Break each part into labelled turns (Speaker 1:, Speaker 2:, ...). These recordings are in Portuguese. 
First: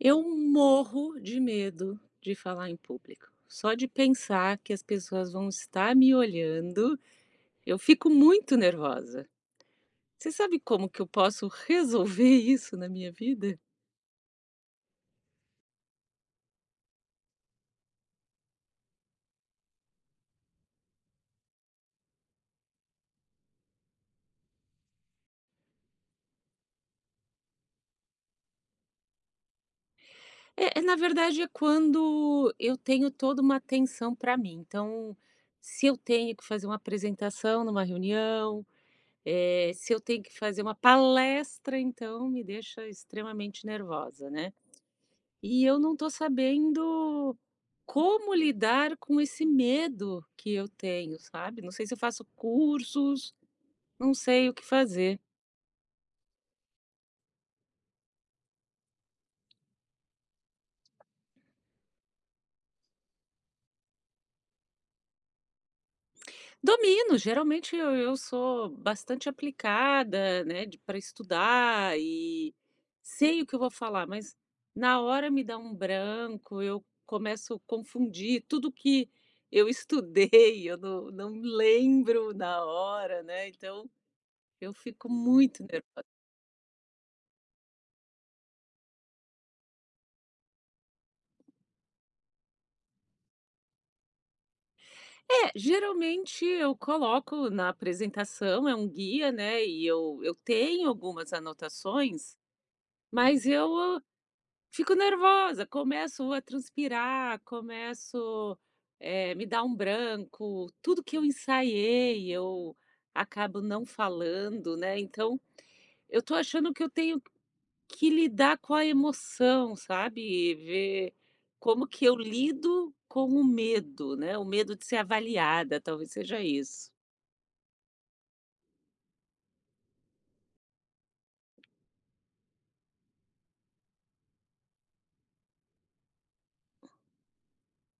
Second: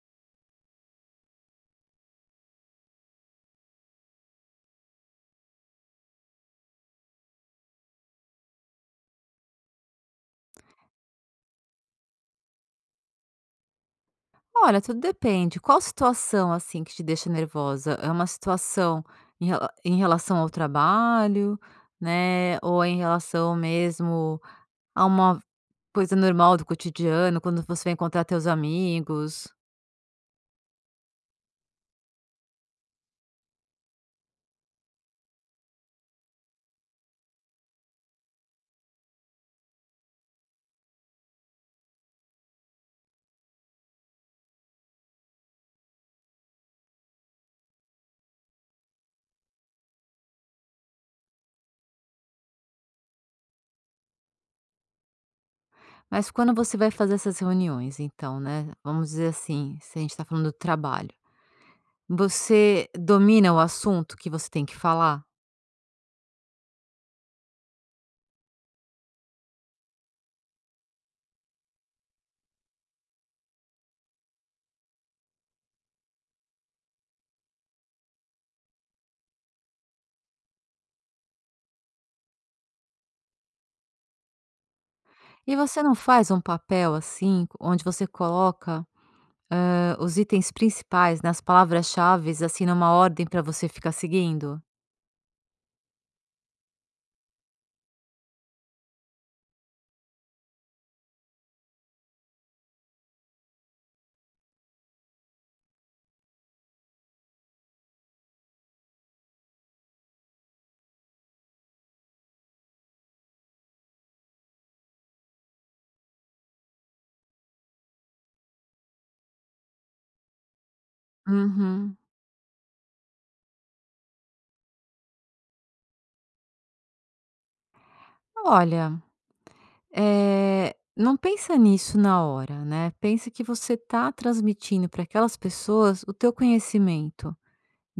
Speaker 1: Eu morro de medo de falar em público. Só de pensar que as pessoas vão estar me olhando, eu fico muito nervosa. Você sabe como que eu posso resolver isso na minha vida?
Speaker 2: Olha, tudo depende. Qual situação, assim, que te deixa nervosa? É uma situação em rela em relação ao trabalho, né, ou é em relação mesmo a uma coisa normal do cotidiano, quando você vai encontrar teus amigos?
Speaker 1: Na verdade, é quando eu tenho toda uma atenção para mim. Então, se eu tenho que fazer uma apresentação numa reunião, se eu tenho que fazer uma palestra, então me deixa extremamente nervosa, né? E eu não estou sabendo como lidar com esse medo que eu tenho, sabe? Não sei se eu faço cursos, não sei o que fazer.
Speaker 2: Mas quando você vai fazer essas reuniões então, né, vamos dizer assim, se a gente está falando do trabalho, você domina o assunto que você tem que falar?
Speaker 1: Domino, geralmente eu sou bastante aplicada, né, para estudar e sei o que eu vou falar, mas na hora me dá um branco, eu começo a confundir tudo que eu estudei, eu não lembro na hora, né? Então eu fico
Speaker 2: E
Speaker 1: muito
Speaker 2: você não
Speaker 1: nervosa.
Speaker 2: faz um papel, assim, onde você coloca os itens principais, nas palavras-chaves, assim, numa ordem para você ficar seguindo?
Speaker 1: É, geralmente eu coloco na apresentação, é um guia, né, e eu tenho algumas anotações, mas eu fico nervosa, começo a transpirar, começo me dar um branco, tudo que eu ensaiei eu acabo não falando, né, então eu tô achando que eu tenho que lidar com a emoção, sabe, ver como
Speaker 2: Uhum.
Speaker 1: que eu lido com o medo, né, o medo de ser avaliada, talvez seja isso.
Speaker 2: Olha, não pensa nisso na hora, né, pensa que você está transmitindo para aquelas pessoas o teu conhecimento.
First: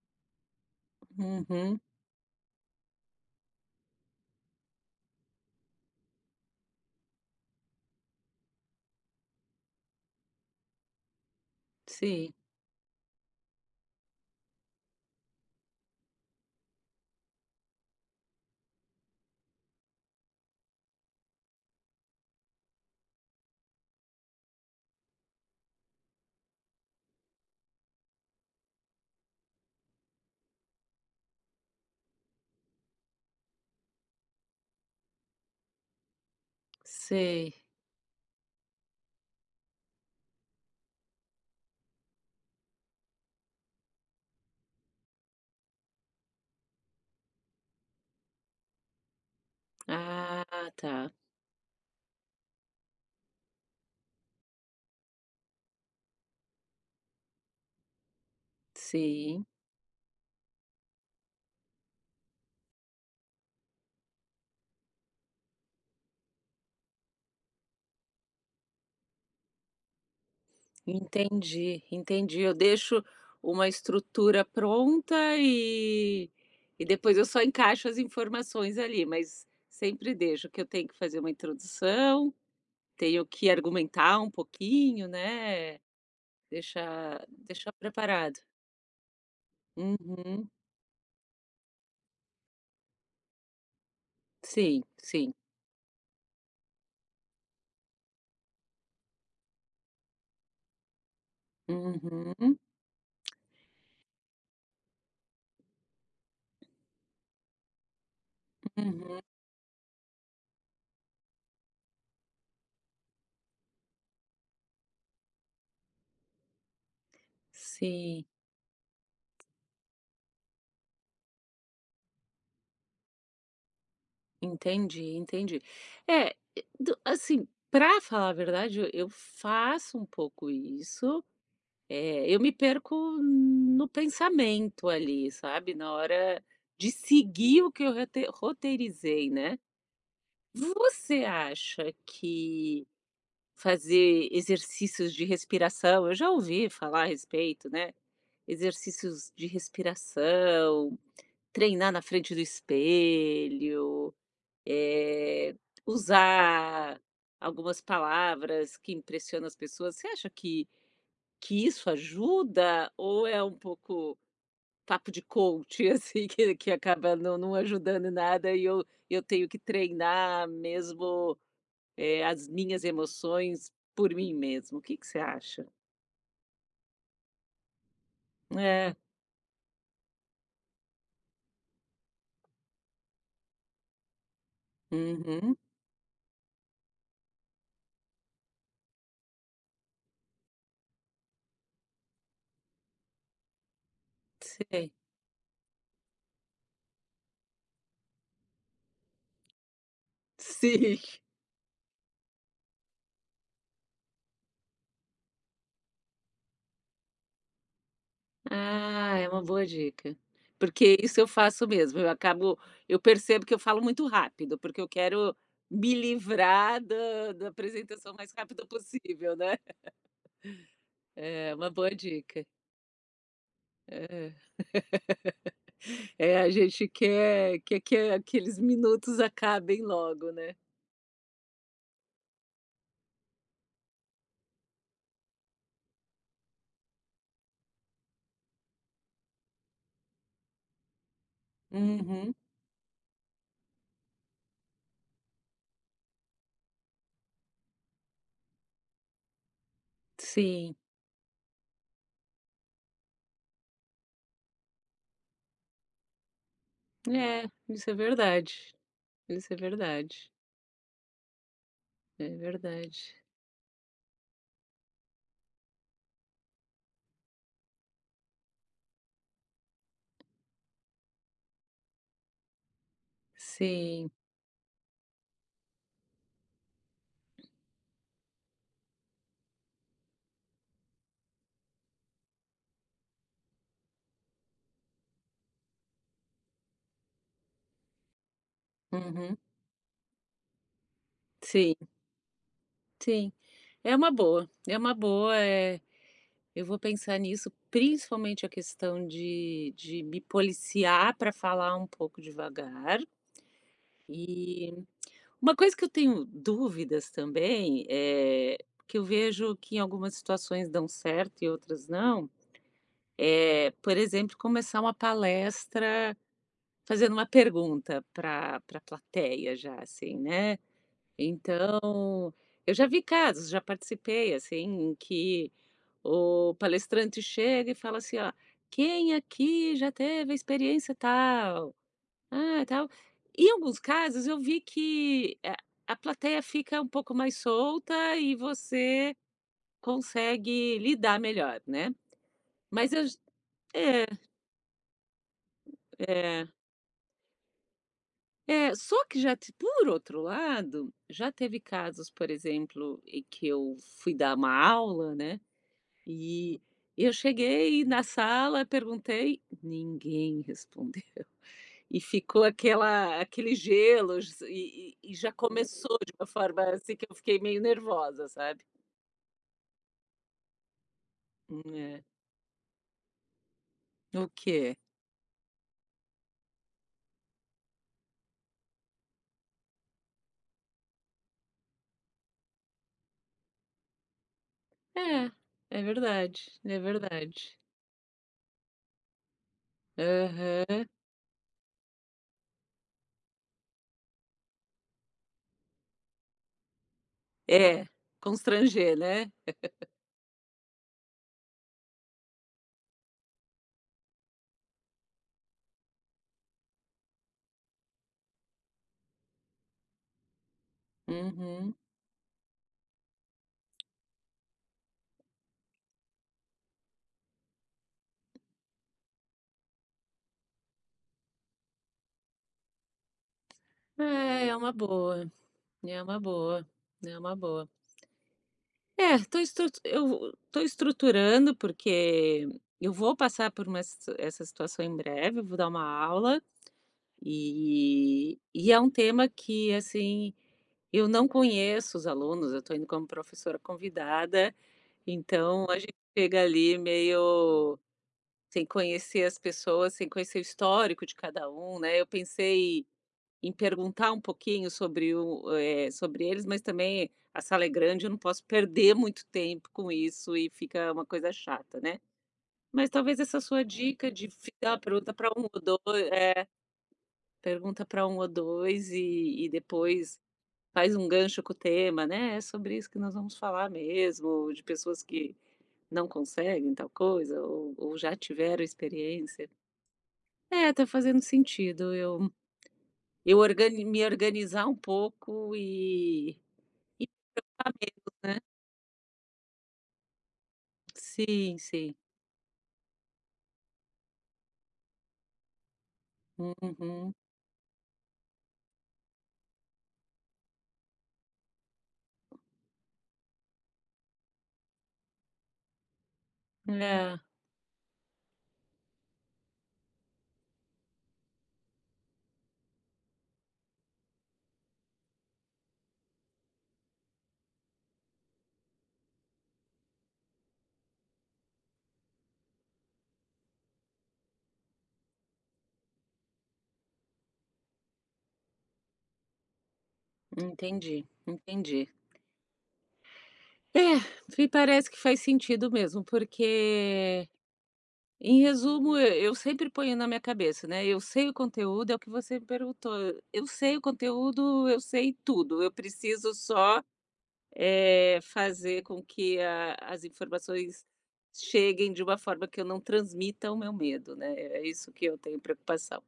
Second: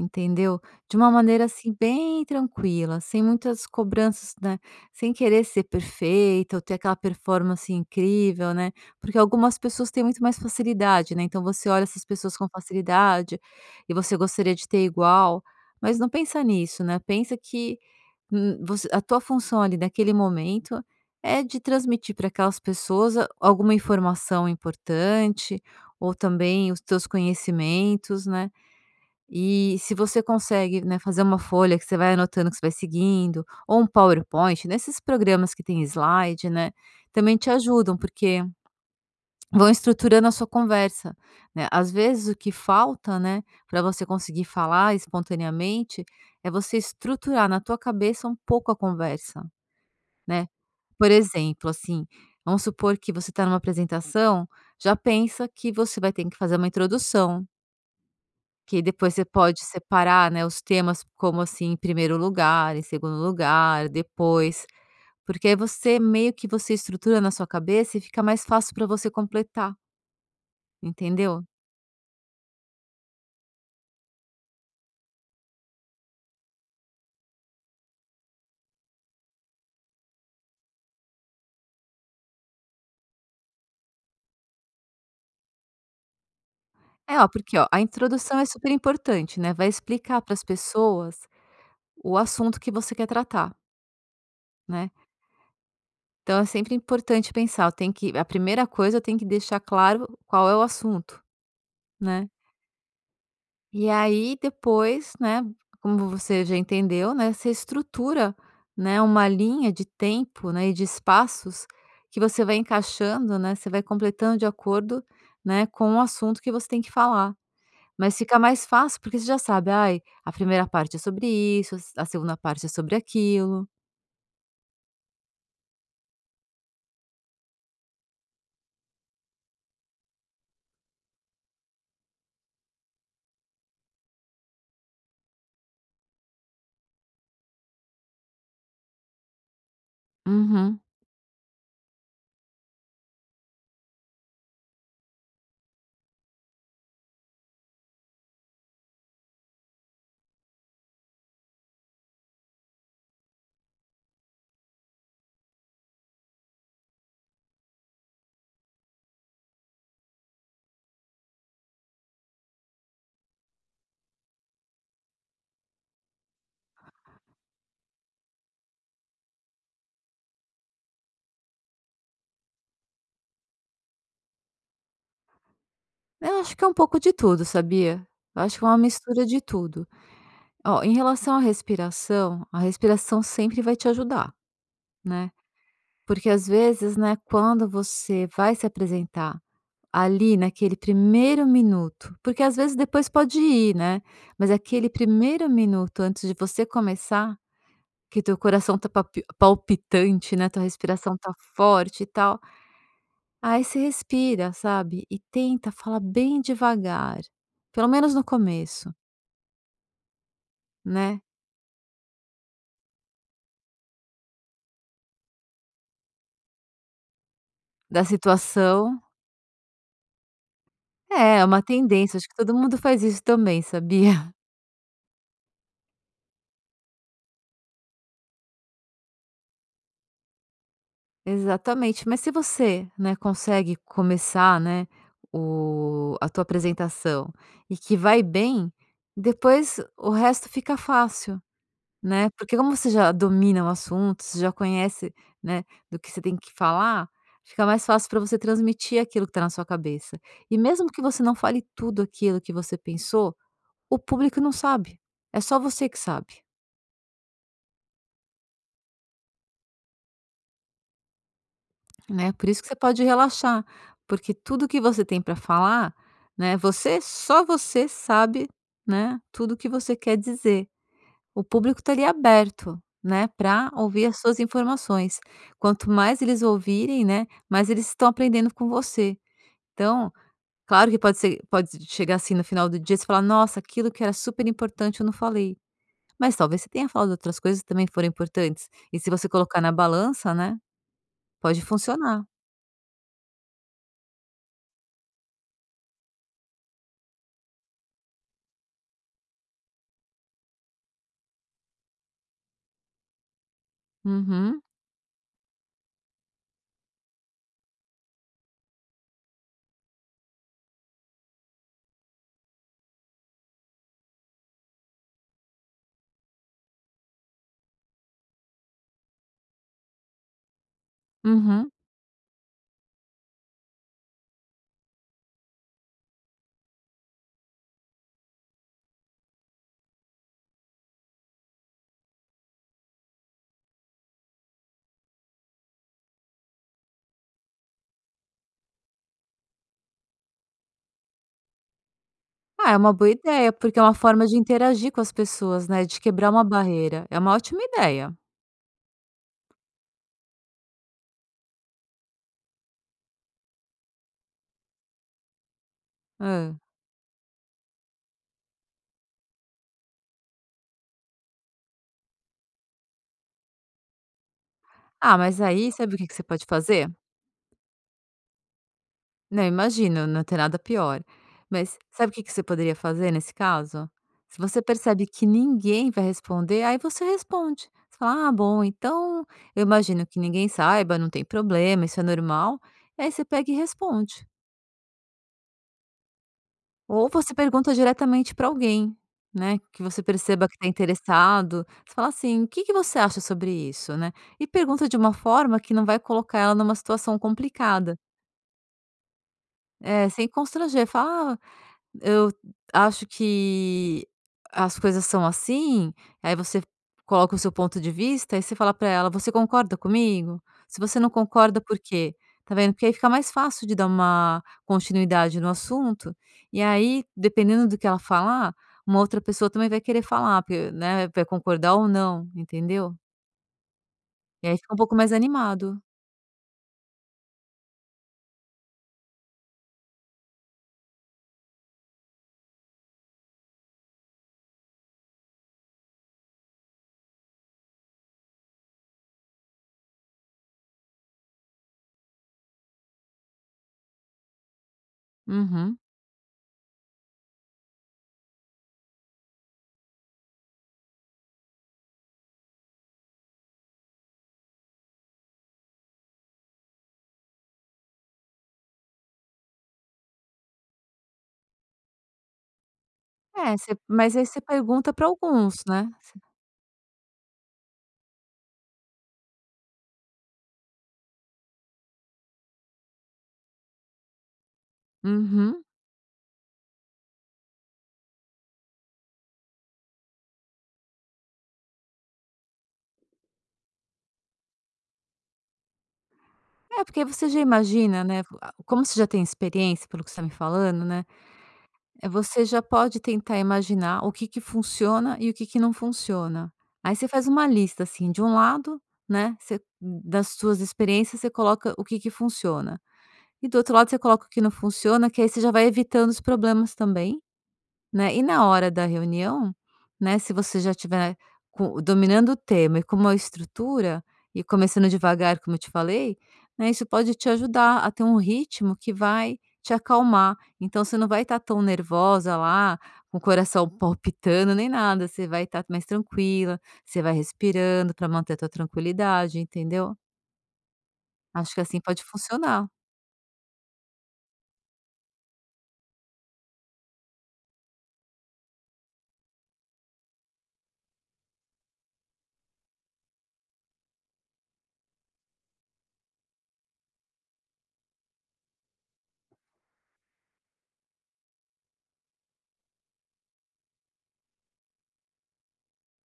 Speaker 2: Entendeu? De uma maneira, assim,
Speaker 1: Uhum.
Speaker 2: bem tranquila, sem muitas cobranças, né, sem querer ser perfeita ou ter aquela performance incrível, né, porque algumas pessoas têm muito mais facilidade, né, então você olha essas
Speaker 1: Sim,
Speaker 2: pessoas com facilidade e você gostaria de ter igual, mas não pensa nisso, né, pensa que, você a tua função ali naquele momento é de transmitir para aquelas pessoas a alguma informação importante ou também os teus conhecimentos, né. E se você consegue, né, fazer uma folha que você vai anotando que você vai seguindo, ou um PowerPoint, nesses programas que tem slide, né, também te
Speaker 1: sei.
Speaker 2: ajudam, porque vão estruturando a sua conversa, né. Às vezes o que falta, né, pra você conseguir falar espontaneamente, é você estruturar na tua cabeça um pouco a conversa, né.
Speaker 1: Ah, tá.
Speaker 2: Por exemplo, assim, vamos supor que você está numa apresentação, já pensa que você vai ter que fazer uma introdução, que depois você
Speaker 1: Sim,
Speaker 2: pode separar, né, os temas como assim, em primeiro lugar, em segundo lugar, depois, porque aí você meio que você estrutura na sua cabeça e fica mais fácil para você completar, entendeu?
Speaker 1: entendi, entendi. Eu deixo uma estrutura pronta e depois eu só encaixo as informações ali, mas sempre deixo que eu tenho que fazer uma introdução, tenho que argumentar um pouquinho, né,
Speaker 2: É,
Speaker 1: deixar
Speaker 2: ó, porque ó,
Speaker 1: deixar
Speaker 2: a introdução
Speaker 1: preparado.
Speaker 2: é super importante, né? Vai explicar para as
Speaker 1: Uhum.
Speaker 2: pessoas o assunto que você quer tratar,
Speaker 1: Sim,
Speaker 2: né?
Speaker 1: sim.
Speaker 2: Então é sempre importante pensar, tem que a primeira coisa tem que deixar claro qual é o assunto, né?
Speaker 1: Uhum,
Speaker 2: E aí depois, né, como você já entendeu, né, você estrutura, né,
Speaker 1: uhum.
Speaker 2: uma linha de tempo, né, e de espaços que você vai encaixando, né, você vai completando de acordo, né, com o assunto que você tem que falar. Mas
Speaker 1: Sim.
Speaker 2: fica mais fácil porque você já sabe: "Ai, a primeira parte é sobre isso, a segunda parte é sobre aquilo".
Speaker 1: Entendi, entendi. É, do assim, para falar a verdade, eu faço um pouco isso, eu me perco no pensamento ali, sabe, na hora de seguir o que eu roteirizei, né.
Speaker 2: Uhum.
Speaker 1: Você acha que fazer exercícios de respiração eu já ouvi falar a respeito, né, exercícios de respiração, treinar na frente do espelho eh, usar algumas palavras que impressionam as pessoas, você acha que isso ajuda ou é um pouco papo de coach, assim, que acaba não ajudando em nada e eu tenho que treinar mesmo, as minhas emoções por mim mesmo? O que que você acha?
Speaker 2: Eu acho que é um pouco de tudo, sabia? Eu acho que é uma
Speaker 1: É.
Speaker 2: mistura de tudo. Ó, em relação à respiração, a respiração sempre vai te ajudar, né?
Speaker 1: Uhum.
Speaker 2: Porque às vezes, né, quando você vai se apresentar ali naquele primeiro minuto, porque às vezes depois pode ir, né, mas aquele
Speaker 1: Sei.
Speaker 2: primeiro minuto antes de você começar, que teu coração tá papi palpitante, né, tua
Speaker 1: Sim.
Speaker 2: respiração tá forte e tal, aí você respira, sabe, e tenta falar bem devagar, pelo menos no começo,
Speaker 1: Ah, é uma boa dica. Porque isso
Speaker 2: né,
Speaker 1: eu faço mesmo, eu percebo que eu falo muito rápido, porque eu quero me livrar da
Speaker 2: da
Speaker 1: apresentação o mais rápido
Speaker 2: situação.
Speaker 1: possível, né.
Speaker 2: É, é
Speaker 1: É,
Speaker 2: uma
Speaker 1: uma boa
Speaker 2: tendência, acho que
Speaker 1: dica.
Speaker 2: todo mundo faz isso também, sabia?
Speaker 1: Aham. É, a gente quer que aqueles minutos acabem logo, né.
Speaker 2: Exatamente. Mas se você, né, consegue começar, né, o a tua apresentação e que vai bem, depois o resto fica fácil, né,
Speaker 1: Uhum.
Speaker 2: porque como você já domina o assunto, você já conhece, né, do que você tem que falar, fica mais fácil para você transmitir aquilo que está na sua cabeça. E
Speaker 1: Sim.
Speaker 2: mesmo que você não fale tudo aquilo que você pensou, o público não sabe. É só você que sabe.
Speaker 1: É, isso é verdade. Isso é verdade. É
Speaker 2: Né, por isso que você
Speaker 1: verdade.
Speaker 2: pode relaxar, porque tudo que você tem para falar, né, você só você sabe, né, tudo que você quer dizer. O público está ali aberto, né, para ouvir
Speaker 1: Sim.
Speaker 2: as suas informações. Quanto mais eles ouvirem, né, mais eles estão aprendendo com você. Então, claro que pode ser pode chegar assim no final do dia e falar: "Nossa, aquilo que era super importante eu não falei". Mas talvez você tenha falado outras coisas que também foram importantes. E se você
Speaker 1: Uhum.
Speaker 2: colocar na balança, né, pode
Speaker 1: Sim,
Speaker 2: funcionar.
Speaker 1: sim. É uma boa, eh. Eu vou pensar nisso, principalmente a questão de me policiar para falar um pouco devagar.
Speaker 2: Uhum,
Speaker 1: E uma coisa que eu tenho dúvidas também, é que eu vejo que em algumas situações dão certo e outras não, é, por exemplo, começar uma palestra fazendo uma pergunta para pra plateia já, assim, né.
Speaker 2: uhum.
Speaker 1: Então, eu já vi casos, já participei, assim, em que o palestrante chega e fala assim: "Ó, quem aqui já teve a experiência tal? Ah, tal". Em alguns casos eu vi que a plateia fica um pouco mais solta e você consegue lidar melhor, né.
Speaker 2: Ah, é uma
Speaker 1: Mas eu
Speaker 2: boa
Speaker 1: j
Speaker 2: ideia, porque é uma
Speaker 1: é,
Speaker 2: forma de interagir com as pessoas, né, de quebrar uma
Speaker 1: é,
Speaker 2: barreira. É uma ótima ideia.
Speaker 1: é. Só que já te por outro lado, já teve casos, por exemplo, em que eu fui dar uma aula, né,
Speaker 2: Hã.
Speaker 1: e eu cheguei na sala, perguntei, ninguém respondeu. E ficou aquela aquele gelo e
Speaker 2: Ah,
Speaker 1: já
Speaker 2: mas aí sabe
Speaker 1: começou
Speaker 2: o que
Speaker 1: de
Speaker 2: que você
Speaker 1: uma
Speaker 2: pode
Speaker 1: forma,
Speaker 2: fazer?
Speaker 1: assim, que eu fiquei meio nervosa, sabe.
Speaker 2: Não, imagino, não tem nada pior. Mas
Speaker 1: É.
Speaker 2: sabe o que que você poderia fazer nesse caso?
Speaker 1: O
Speaker 2: Se você
Speaker 1: quê?
Speaker 2: percebe que ninguém vai responder, aí você responde. Você fala: "Ah, bom, então eu imagino que ninguém saiba, não tem problema, isso é normal". Aí você pega e responde.
Speaker 1: É, é verdade, é
Speaker 2: Ou você
Speaker 1: verdade.
Speaker 2: pergunta diretamente para alguém, né, que você perceba que está
Speaker 1: Aham.
Speaker 2: interessado, você fala assim: "O que que você acha sobre isso?", né, e pergunta de uma forma que não vai colocar ela numa situação
Speaker 1: É,
Speaker 2: complicada.
Speaker 1: constranger, né.
Speaker 2: É, sem constranger, fala: "Ah, eu acho que as coisas são assim, aí você coloca o seu ponto de vista e você fala pra ela: "Você concorda comigo? Se você não concorda,
Speaker 1: Uhum.
Speaker 2: por quê?". Tá vendo? Porque aí fica mais fácil de dar uma continuidade no assunto, e aí, dependendo do que ela falar, uma outra pessoa também vai querer falar, porque, né, vai concordar ou não, entendeu?
Speaker 1: É,
Speaker 2: E
Speaker 1: é
Speaker 2: aí
Speaker 1: uma
Speaker 2: fica um pouco mais
Speaker 1: boa,
Speaker 2: animado.
Speaker 1: é uma boa, é uma boa. É, tô estru eu tô estruturando, porque eu vou passar por uma situ essa situação em breve, eu vou dar uma aula. E é um tema que, assim, eu não conheço os alunos, eu estou indo como professora convidada, então a
Speaker 2: Uhum.
Speaker 1: gente chega ali meio sem conhecer as pessoas, sem conhecer o histórico de cada um, né. Eu pensei em perguntar um pouquinho sobre sobre eles, mas também a sala é grande, eu não posso perder muito tempo com isso e fica uma coisa chata, né. Mas talvez essa
Speaker 2: É,
Speaker 1: sua
Speaker 2: você
Speaker 1: dica
Speaker 2: mas aí
Speaker 1: de
Speaker 2: você
Speaker 1: ficar a
Speaker 2: pergunta pra
Speaker 1: pergunta para um
Speaker 2: alguns,
Speaker 1: ou
Speaker 2: né.
Speaker 1: 2,
Speaker 2: Você
Speaker 1: é. Pergunta para um ou 2 e depois faz um gancho com o tema, né, "É sobre isso que nós vamos falar mesmo", de pessoas que
Speaker 2: uhum.
Speaker 1: não conseguem tal coisa ou já tiveram experiência. É, tá fazendo sentido eu organi me organizar um pouco
Speaker 2: É, porque
Speaker 1: e
Speaker 2: você já
Speaker 1: ficar
Speaker 2: imagina,
Speaker 1: menos,
Speaker 2: né, vo
Speaker 1: né.
Speaker 2: a como você já tem experiência, pelo que você está me falando, né,
Speaker 1: Sim, sim.
Speaker 2: é você já pode tentar imaginar o que que funciona e o que que não funciona. Aí você
Speaker 1: Uhum.
Speaker 2: faz uma lista, assim, de um lado, né, você das suas experiências, você coloca o que que funciona. E do outro lado você coloca o que não funciona, que aí você já vai evitando os problemas
Speaker 1: É,
Speaker 2: também. Né, e na hora da reunião, né, se você já tiver co dominando o tema e com uma estrutura, e começando devagar como eu te falei, né, isso pode te ajudar a ter um ritmo que vai te acalmar. Então você não vai estar tão nervosa lá, com o coração palpitando nem nada, você vai estar mais tranquila, você vai respirando para manter a tua tranquilidade, entendeu?
Speaker 1: entendi,
Speaker 2: Acho que assim
Speaker 1: entendi.
Speaker 2: pode funcionar.
Speaker 1: É, fi parece que faz sentido mesmo, porque em resumo, e eu sempre ponho na minha cabeça, né, eu sei o conteúdo, é o que você me perguntou, eu sei o conteúdo, eu sei tudo, eu preciso só, fazer com que a as informações cheguem de uma forma que eu não transmita o meu medo, né, é isso que eu tenho preocupação.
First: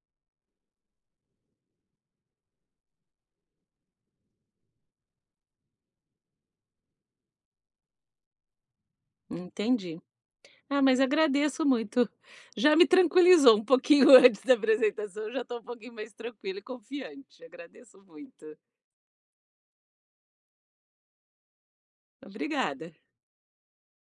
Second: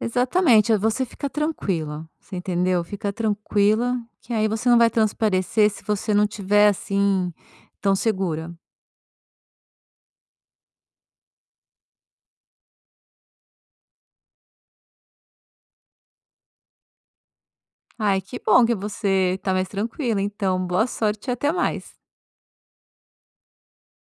Speaker 2: Exatamente, aí você fica tranquila, você entendeu? Fica tranquila, que aí você não vai transparecer se você não tiver, assim, tão segura.
Speaker 1: Entendi. Ah, mas agradeço muito. Já me tranquilizou um pouquinho antes da apresentação, eu já estou um pouquinho mais tranquila e confiante. Agradeço
Speaker 2: Ai, que
Speaker 1: muito.
Speaker 2: bom que você tá mais tranquila, então boa sorte e até mais.
Speaker 1: Obrigada.